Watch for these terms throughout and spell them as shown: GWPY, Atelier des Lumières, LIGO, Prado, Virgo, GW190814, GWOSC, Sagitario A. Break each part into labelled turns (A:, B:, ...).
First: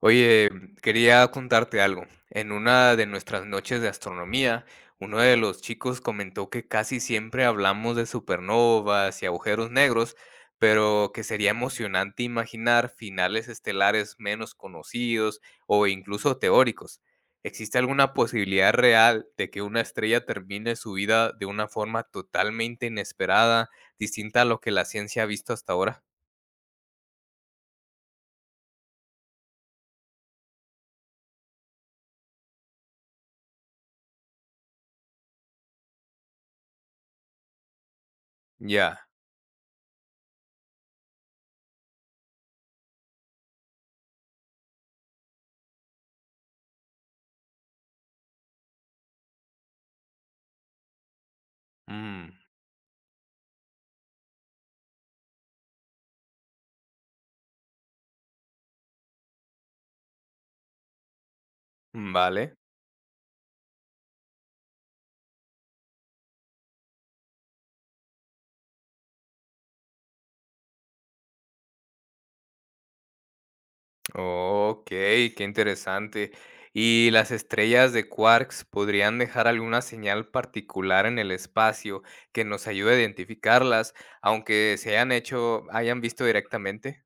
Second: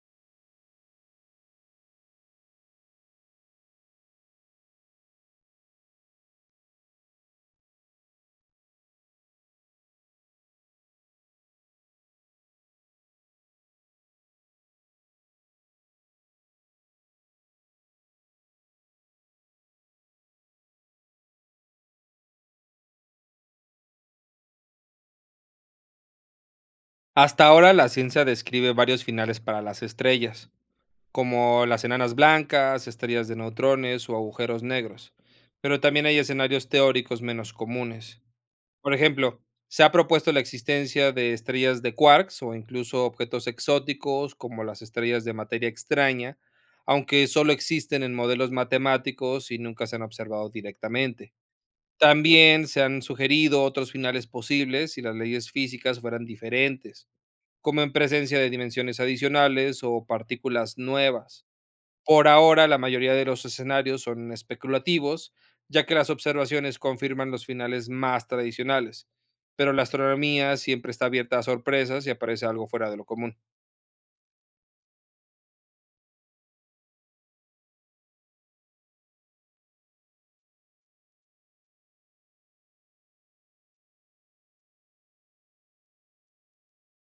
A: Oye, quería contarte algo. En una de nuestras noches de astronomía, uno de los chicos comentó que casi siempre hablamos de supernovas y agujeros negros, pero que sería emocionante imaginar finales estelares menos conocidos o incluso teóricos. ¿Existe alguna posibilidad real de que una estrella termine su vida de una forma totalmente inesperada, distinta a lo que la ciencia ha visto hasta ahora?
B: Hasta ahora la ciencia describe varios finales para las estrellas, como las enanas blancas, estrellas de neutrones o agujeros negros, pero también hay escenarios teóricos menos comunes. Por
A: Ya.
B: ejemplo, se ha propuesto la existencia de estrellas de quarks o incluso objetos exóticos como las estrellas de materia extraña, aunque solo existen en modelos matemáticos y nunca se han observado directamente.
A: Mm,
B: También se han sugerido otros finales posibles si las leyes físicas fueran diferentes como en presencia de dimensiones adicionales o partículas nuevas. Por
A: vale.
B: ahora, la mayoría de los escenarios son especulativos, ya que las observaciones confirman los finales más tradicionales, pero la astronomía siempre está abierta a sorpresas y aparece algo fuera de lo común.
A: Okey, qué interesante. ¿Y las estrellas de quarks podrían dejar alguna señal particular en el espacio que nos ayude a identificarlas, aunque se hayan visto directamente?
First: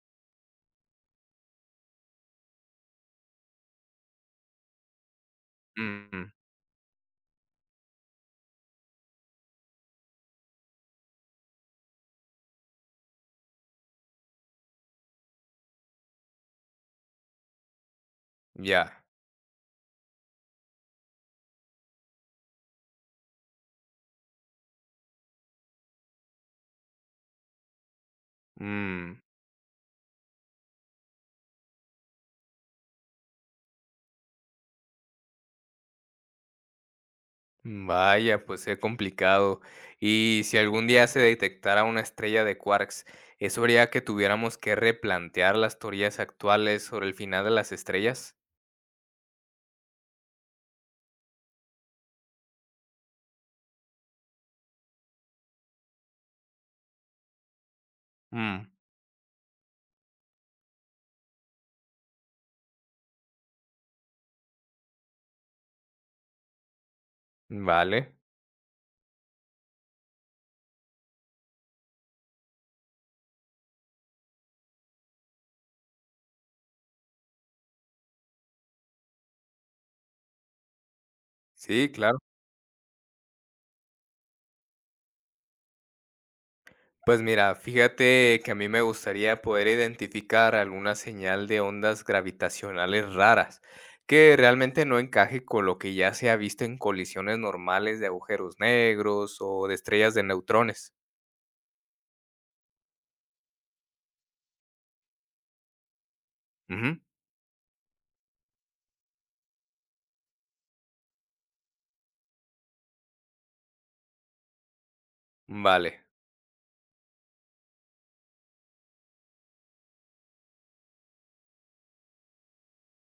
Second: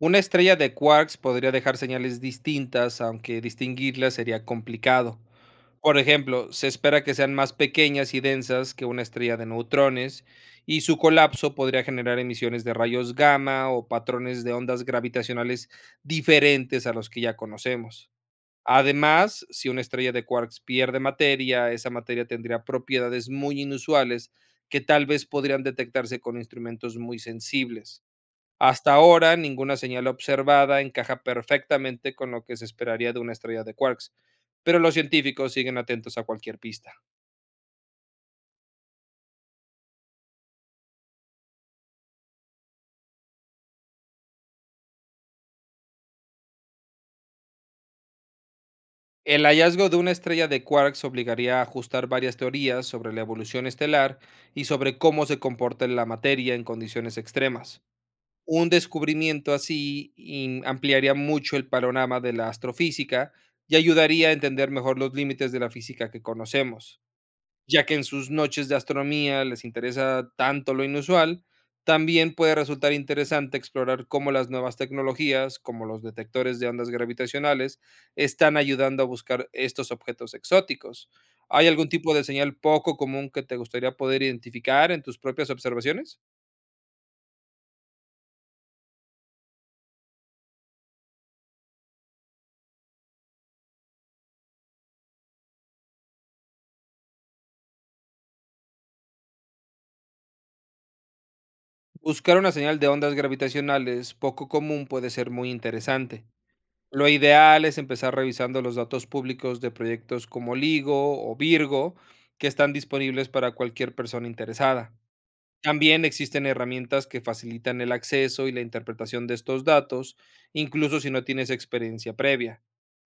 B: Una estrella de quarks podría dejar señales distintas, aunque distinguirlas sería complicado. Por
A: Mm,
B: ejemplo, se espera que sean más pequeñas y densas que una estrella de neutrones, y su colapso podría generar emisiones de rayos gamma o patrones de ondas gravitacionales diferentes a los que ya conocemos.
A: ya.
B: Además, si una estrella de quarks pierde materia, esa materia tendría propiedades muy inusuales que tal vez podrían detectarse con instrumentos muy sensibles. Hasta
A: Mm,
B: ahora, ninguna señal observada encaja perfectamente con lo que se esperaría de una estrella de quarks, pero los científicos siguen atentos a cualquier pista.
A: vaya, pues es complicado. Y si algún día se detectara una estrella de quarks, ¿eso haría que tuviéramos que replantear las teorías actuales sobre el final de las estrellas?
B: El hallazgo de una estrella de quarks obligaría a ajustar varias teorías sobre la evolución estelar y sobre cómo se comporta la materia en condiciones extremas.
A: Mm,
B: Un descubrimiento así ampliaría mucho el panorama de la astrofísica y ayudaría a entender mejor los límites de la física que conocemos. Ya que en
A: vale.
B: sus noches de astronomía les interesa tanto lo inusual, también puede resultar interesante explorar cómo las nuevas tecnologías, como los detectores de ondas gravitacionales, están ayudando a buscar estos objetos exóticos. ¿Hay algún
A: Sí,
B: tipo
A: claro.
B: de señal poco común que te gustaría poder identificar en tus propias observaciones?
A: Pues mira, fíjate que a mí me gustaría poder identificar alguna señal de ondas gravitacionales raras, que realmente no encaje con lo que ya se ha visto en colisiones normales de agujeros negros o de estrellas de neutrones.
B: Buscar una señal de ondas gravitacionales poco común puede ser muy interesante.
A: Ujú,
B: Lo ideal es empezar revisando los datos públicos de proyectos como LIGO o Virgo, que están disponibles para cualquier persona interesada. También
A: vale,
B: existen herramientas que facilitan el acceso y la interpretación de estos datos, incluso si no tienes experiencia previa.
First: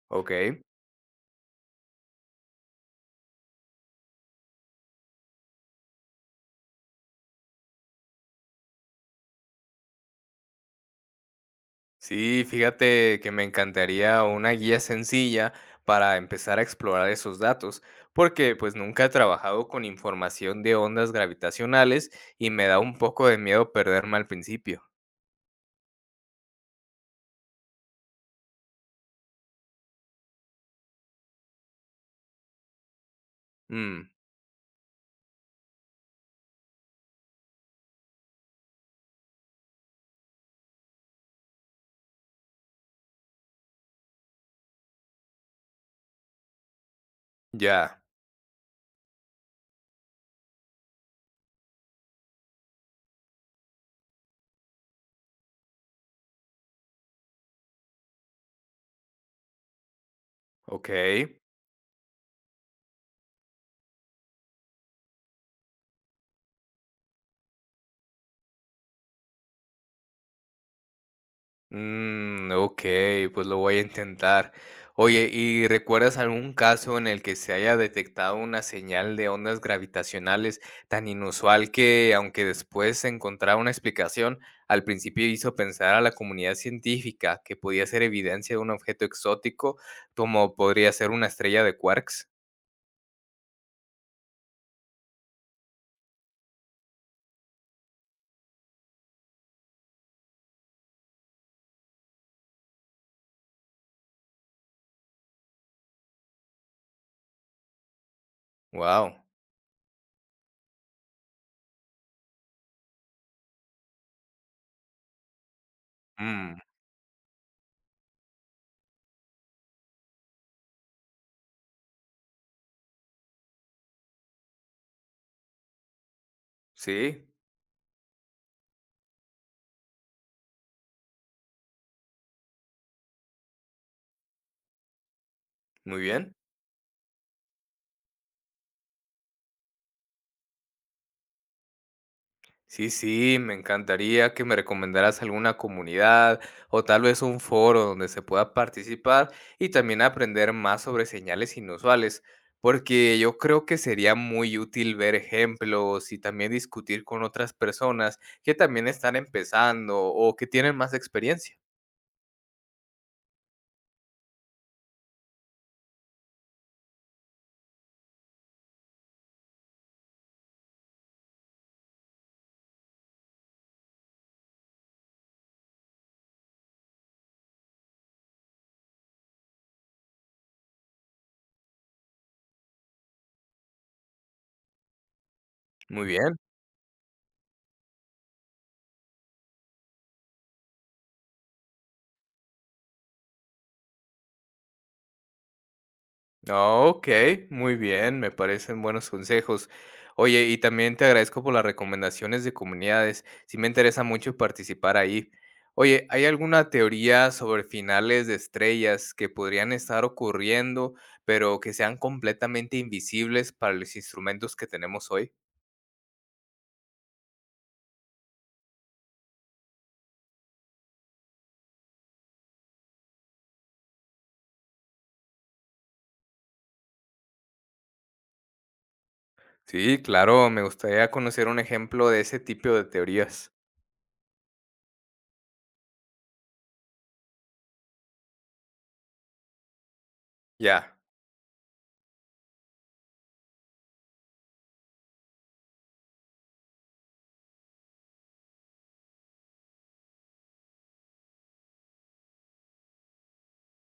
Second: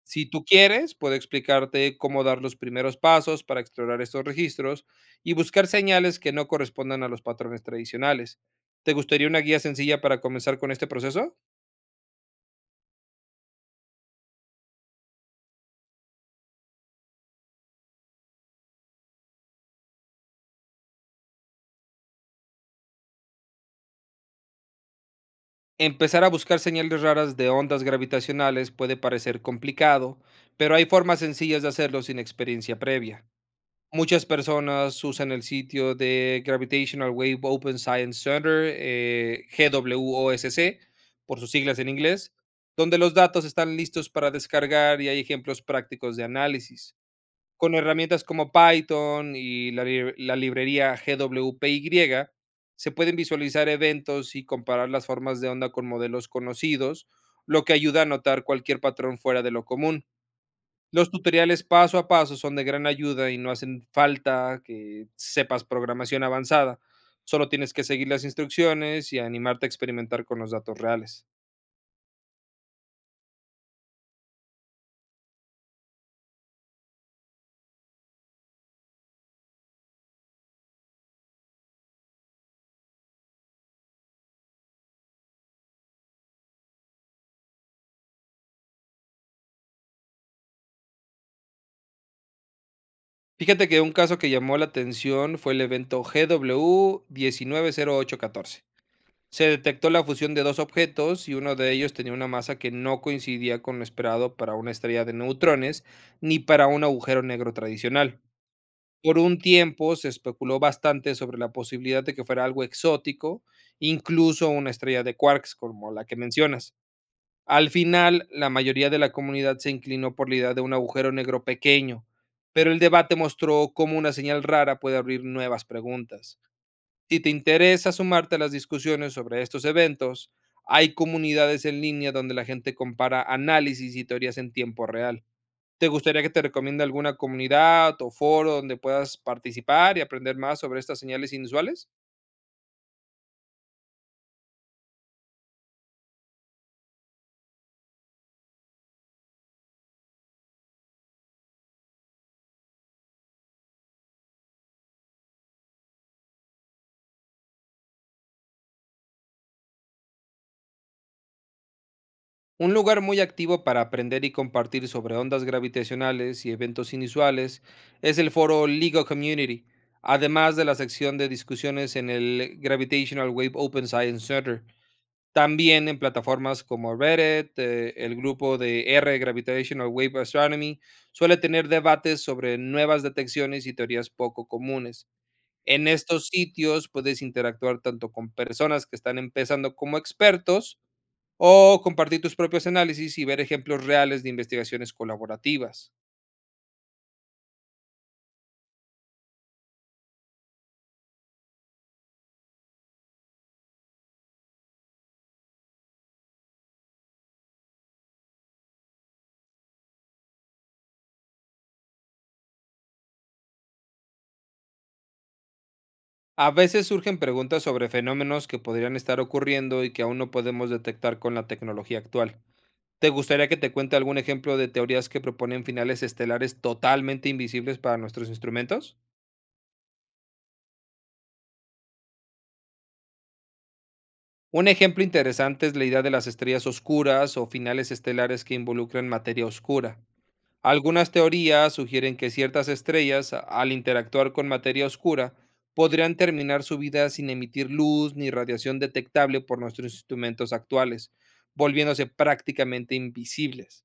B: Si tú
A: ok.
B: quieres, puedo explicarte cómo dar los primeros pasos para explorar estos registros y buscar señales que no correspondan a los patrones tradicionales. ¿Te gustaría una guía sencilla para comenzar con este proceso?
A: Sí, fíjate que me encantaría una guía sencilla para empezar a explorar esos datos, porque pues nunca he trabajado con información de ondas gravitacionales y me da un poco de miedo perderme al principio.
B: Empezar a buscar señales raras de ondas gravitacionales puede parecer complicado, pero hay formas sencillas de hacerlo sin experiencia previa.
A: Mm.
B: Muchas personas usan el sitio de Gravitational Wave Open Science Center, GWOSC, por sus siglas en inglés, donde los datos están listos para descargar y hay ejemplos prácticos de análisis. Con
A: Ya,
B: herramientas como Python y la librería GWPY, se pueden visualizar eventos y comparar las formas de onda con modelos conocidos, lo que ayuda a notar cualquier patrón fuera de lo común. Los
A: okey.
B: tutoriales paso a paso son de gran ayuda y no hacen falta que sepas programación avanzada. Solo tienes que seguir las instrucciones y animarte a experimentar con los datos reales.
A: Mm, okey, pues lo voy a intentar. Oye, ¿y recuerdas algún caso en el que se haya detectado una señal de ondas gravitacionales tan inusual que, aunque después se encontrara una explicación, al principio hizo pensar a la comunidad científica que podía ser evidencia de un objeto exótico, como podría ser una estrella de quarks?
B: Fíjate que un caso que llamó la atención fue el evento GW190814. Se detectó la fusión de dos objetos y uno de ellos tenía una masa que no coincidía con lo esperado para una estrella de neutrones ni para un agujero negro tradicional.
A: Wow.
B: Por un tiempo se especuló bastante sobre la posibilidad de que fuera algo exótico, incluso una estrella de quarks como la que mencionas. Al final, la mayoría de la comunidad se inclinó por la idea de un agujero negro pequeño, pero el debate mostró cómo una señal rara puede abrir nuevas preguntas. Si
A: Sí,
B: te interesa sumarte a las discusiones sobre estos eventos, hay comunidades en línea donde la gente compara análisis y teorías en tiempo real. ¿Te
A: muy
B: gustaría que
A: bien.
B: te recomiende alguna comunidad o foro donde puedas participar y aprender más sobre estas señales inusuales?
A: Sí, sí, me encantaría que me recomendaras alguna comunidad o tal vez un foro donde se pueda participar y también aprender más sobre señales inusuales, porque yo creo que sería muy útil ver ejemplos y también discutir con otras personas que también están empezando o que tienen más experiencia.
B: Un lugar muy activo para aprender y compartir sobre ondas gravitacionales y eventos inusuales es el foro LIGO Community, además de la sección de discusiones en el Gravitational Wave Open Science Center. También en plataformas como Reddit, el grupo de R Gravitational Wave Astronomy suele tener debates sobre nuevas detecciones y teorías poco comunes. En
A: Muy
B: estos
A: bien.
B: sitios puedes interactuar tanto con personas que están empezando como expertos o compartir tus propios análisis y ver ejemplos reales de investigaciones colaborativas.
A: Ah, ok, muy bien, me parecen buenos consejos. Oye, y también te agradezco por las recomendaciones de comunidades. Sí me interesa mucho participar ahí. Oye, ¿hay alguna teoría sobre finales de estrellas que podrían estar ocurriendo, pero que sean completamente invisibles para los instrumentos que tenemos hoy?
B: A veces surgen preguntas sobre fenómenos que podrían estar ocurriendo y que aún no podemos detectar con la tecnología actual. ¿Te gustaría que te cuente algún ejemplo de teorías que proponen finales estelares totalmente invisibles para nuestros instrumentos?
A: Sí, claro, me gustaría conocer un ejemplo de ese tipo de teorías.
B: Un ejemplo interesante es la idea de las estrellas oscuras o finales estelares que involucran materia oscura.
A: Ya.
B: Algunas teorías sugieren que ciertas estrellas, al interactuar con materia oscura, podrían terminar su vida sin emitir luz ni radiación detectable por nuestros instrumentos actuales, volviéndose prácticamente invisibles.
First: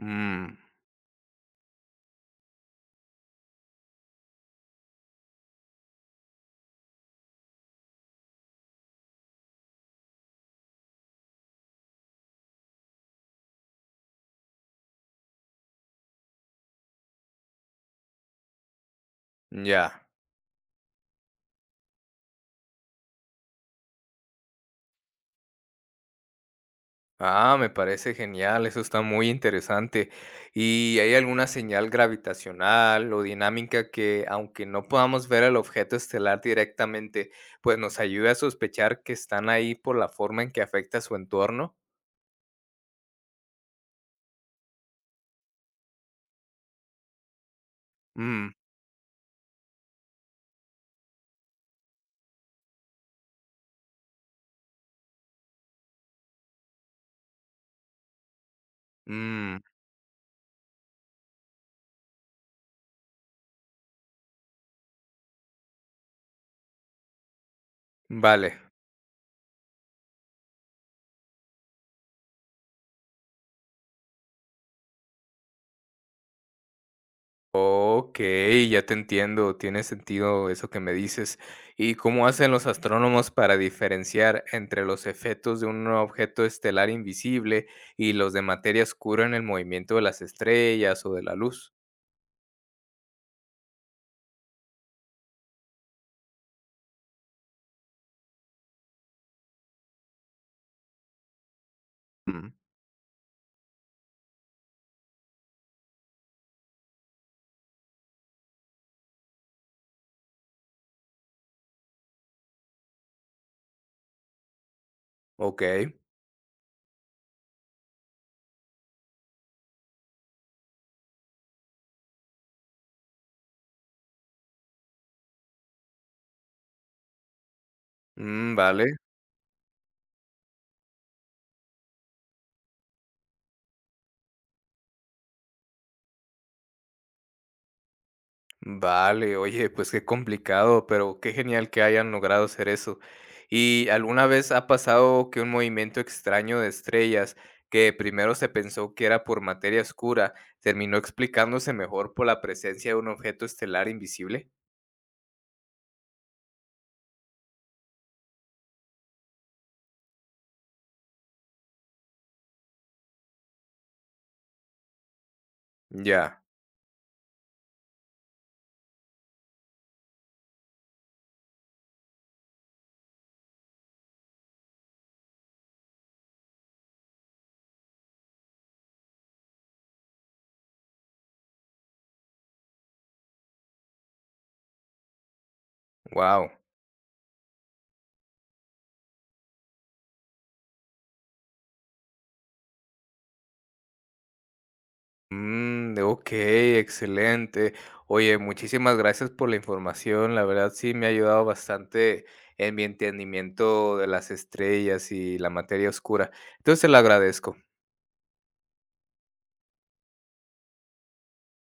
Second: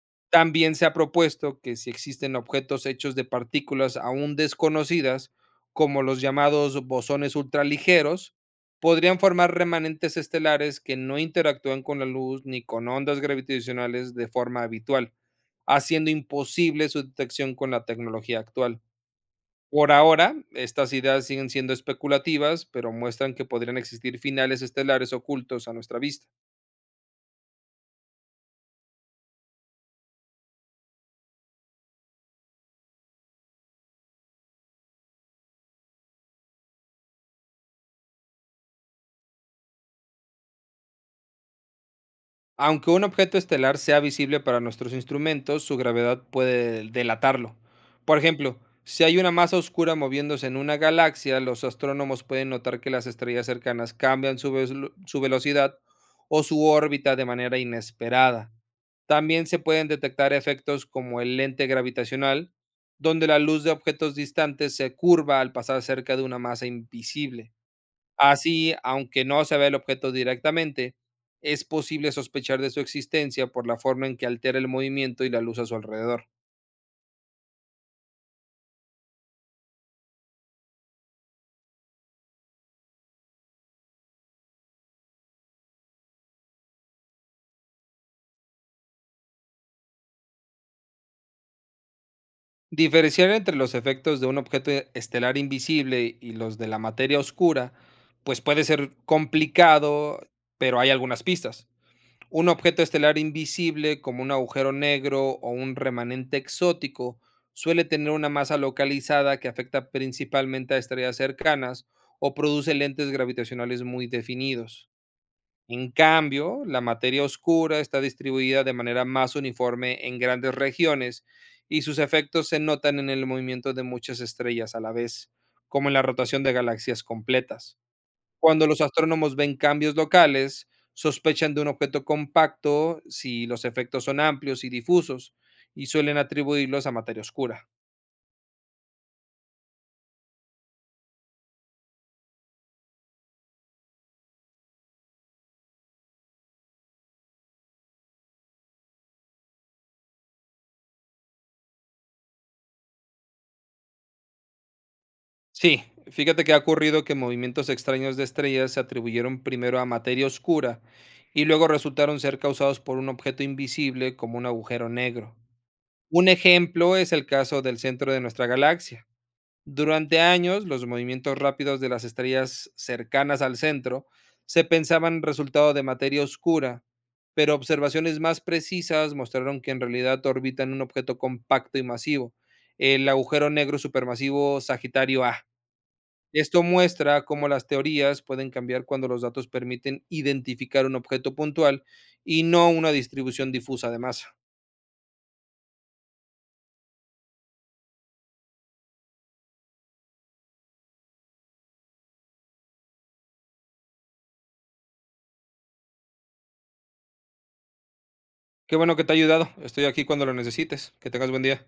A: Mm,
B: También se ha propuesto que si existen objetos hechos de partículas aún desconocidas, como los llamados bosones ultraligeros, podrían formar remanentes estelares que no interactúan con la luz ni con ondas gravitacionales de forma habitual, haciendo imposible su detección con la tecnología actual. Por
A: ya.
B: ahora, estas ideas siguen siendo especulativas, pero muestran que podrían existir finales estelares ocultos a nuestra vista.
A: Ah, me parece genial, eso está muy interesante. ¿Y hay alguna señal gravitacional o dinámica que, aunque no podamos ver el objeto estelar directamente, pues nos ayude a sospechar que están ahí por la forma en que afecta su entorno?
B: Aunque un objeto estelar sea visible para nuestros instrumentos, su gravedad puede delatarlo. Por
A: Mm,
B: ejemplo, si hay una masa oscura moviéndose en una galaxia, los astrónomos pueden notar que las estrellas cercanas cambian su velocidad o su órbita de manera inesperada. También
A: mm,
B: se pueden detectar efectos como el lente gravitacional, donde la luz de objetos distantes se curva al pasar cerca de una masa invisible.
A: vale.
B: Así, aunque no se ve el objeto directamente, es posible sospechar de su existencia por la forma en que altera el movimiento y la luz a su alrededor.
A: Ok, ya te entiendo, tiene sentido eso que me dices. ¿Y cómo hacen los astrónomos para diferenciar entre los efectos de un objeto estelar invisible y los de materia oscura en el movimiento de las estrellas o de la luz?
B: Diferenciar entre los efectos de un objeto estelar invisible y los de la materia oscura, pues puede ser complicado, pero hay algunas pistas. Un
A: Mm.
B: objeto estelar invisible, como un agujero negro o un remanente exótico, suele tener una masa localizada que afecta principalmente a estrellas cercanas o produce lentes gravitacionales muy definidos.
A: Ok,
B: En cambio, la materia oscura está distribuida de manera más uniforme en grandes regiones y sus efectos se notan en el movimiento de muchas estrellas a la vez, como en la rotación de galaxias completas.
A: mm,
B: Cuando los
A: vale.
B: astrónomos ven cambios locales, sospechan de un objeto compacto si los efectos son amplios y difusos, y suelen atribuirlos a materia oscura.
A: Vale, oye, pues qué complicado, pero qué genial que hayan logrado hacer eso. ¿Y alguna vez ha pasado que un movimiento extraño de estrellas, que primero se pensó que era por materia oscura, terminó explicándose mejor por la presencia de un objeto estelar invisible?
B: Sí, fíjate que ha ocurrido que movimientos extraños de estrellas se atribuyeron primero a materia oscura y luego resultaron ser causados por un objeto invisible como un agujero negro. Un
A: Ya,
B: ejemplo es el caso del centro de nuestra galaxia. Durante años, los movimientos rápidos de las estrellas cercanas al centro se pensaban resultado de materia oscura, pero observaciones más precisas mostraron que en realidad orbitan un objeto compacto y masivo, el agujero negro supermasivo Sagitario A.
A: wow.
B: Esto muestra cómo las teorías pueden cambiar cuando los datos permiten identificar un objeto puntual y no una distribución difusa de masa.
A: Mm, ok, excelente. Oye, muchísimas gracias por la información. La verdad sí me ha ayudado bastante en mi entendimiento de las estrellas y la materia oscura. Entonces te lo agradezco.
B: Qué bueno que te ha ayudado. Estoy aquí cuando lo necesites. Que tengas buen día.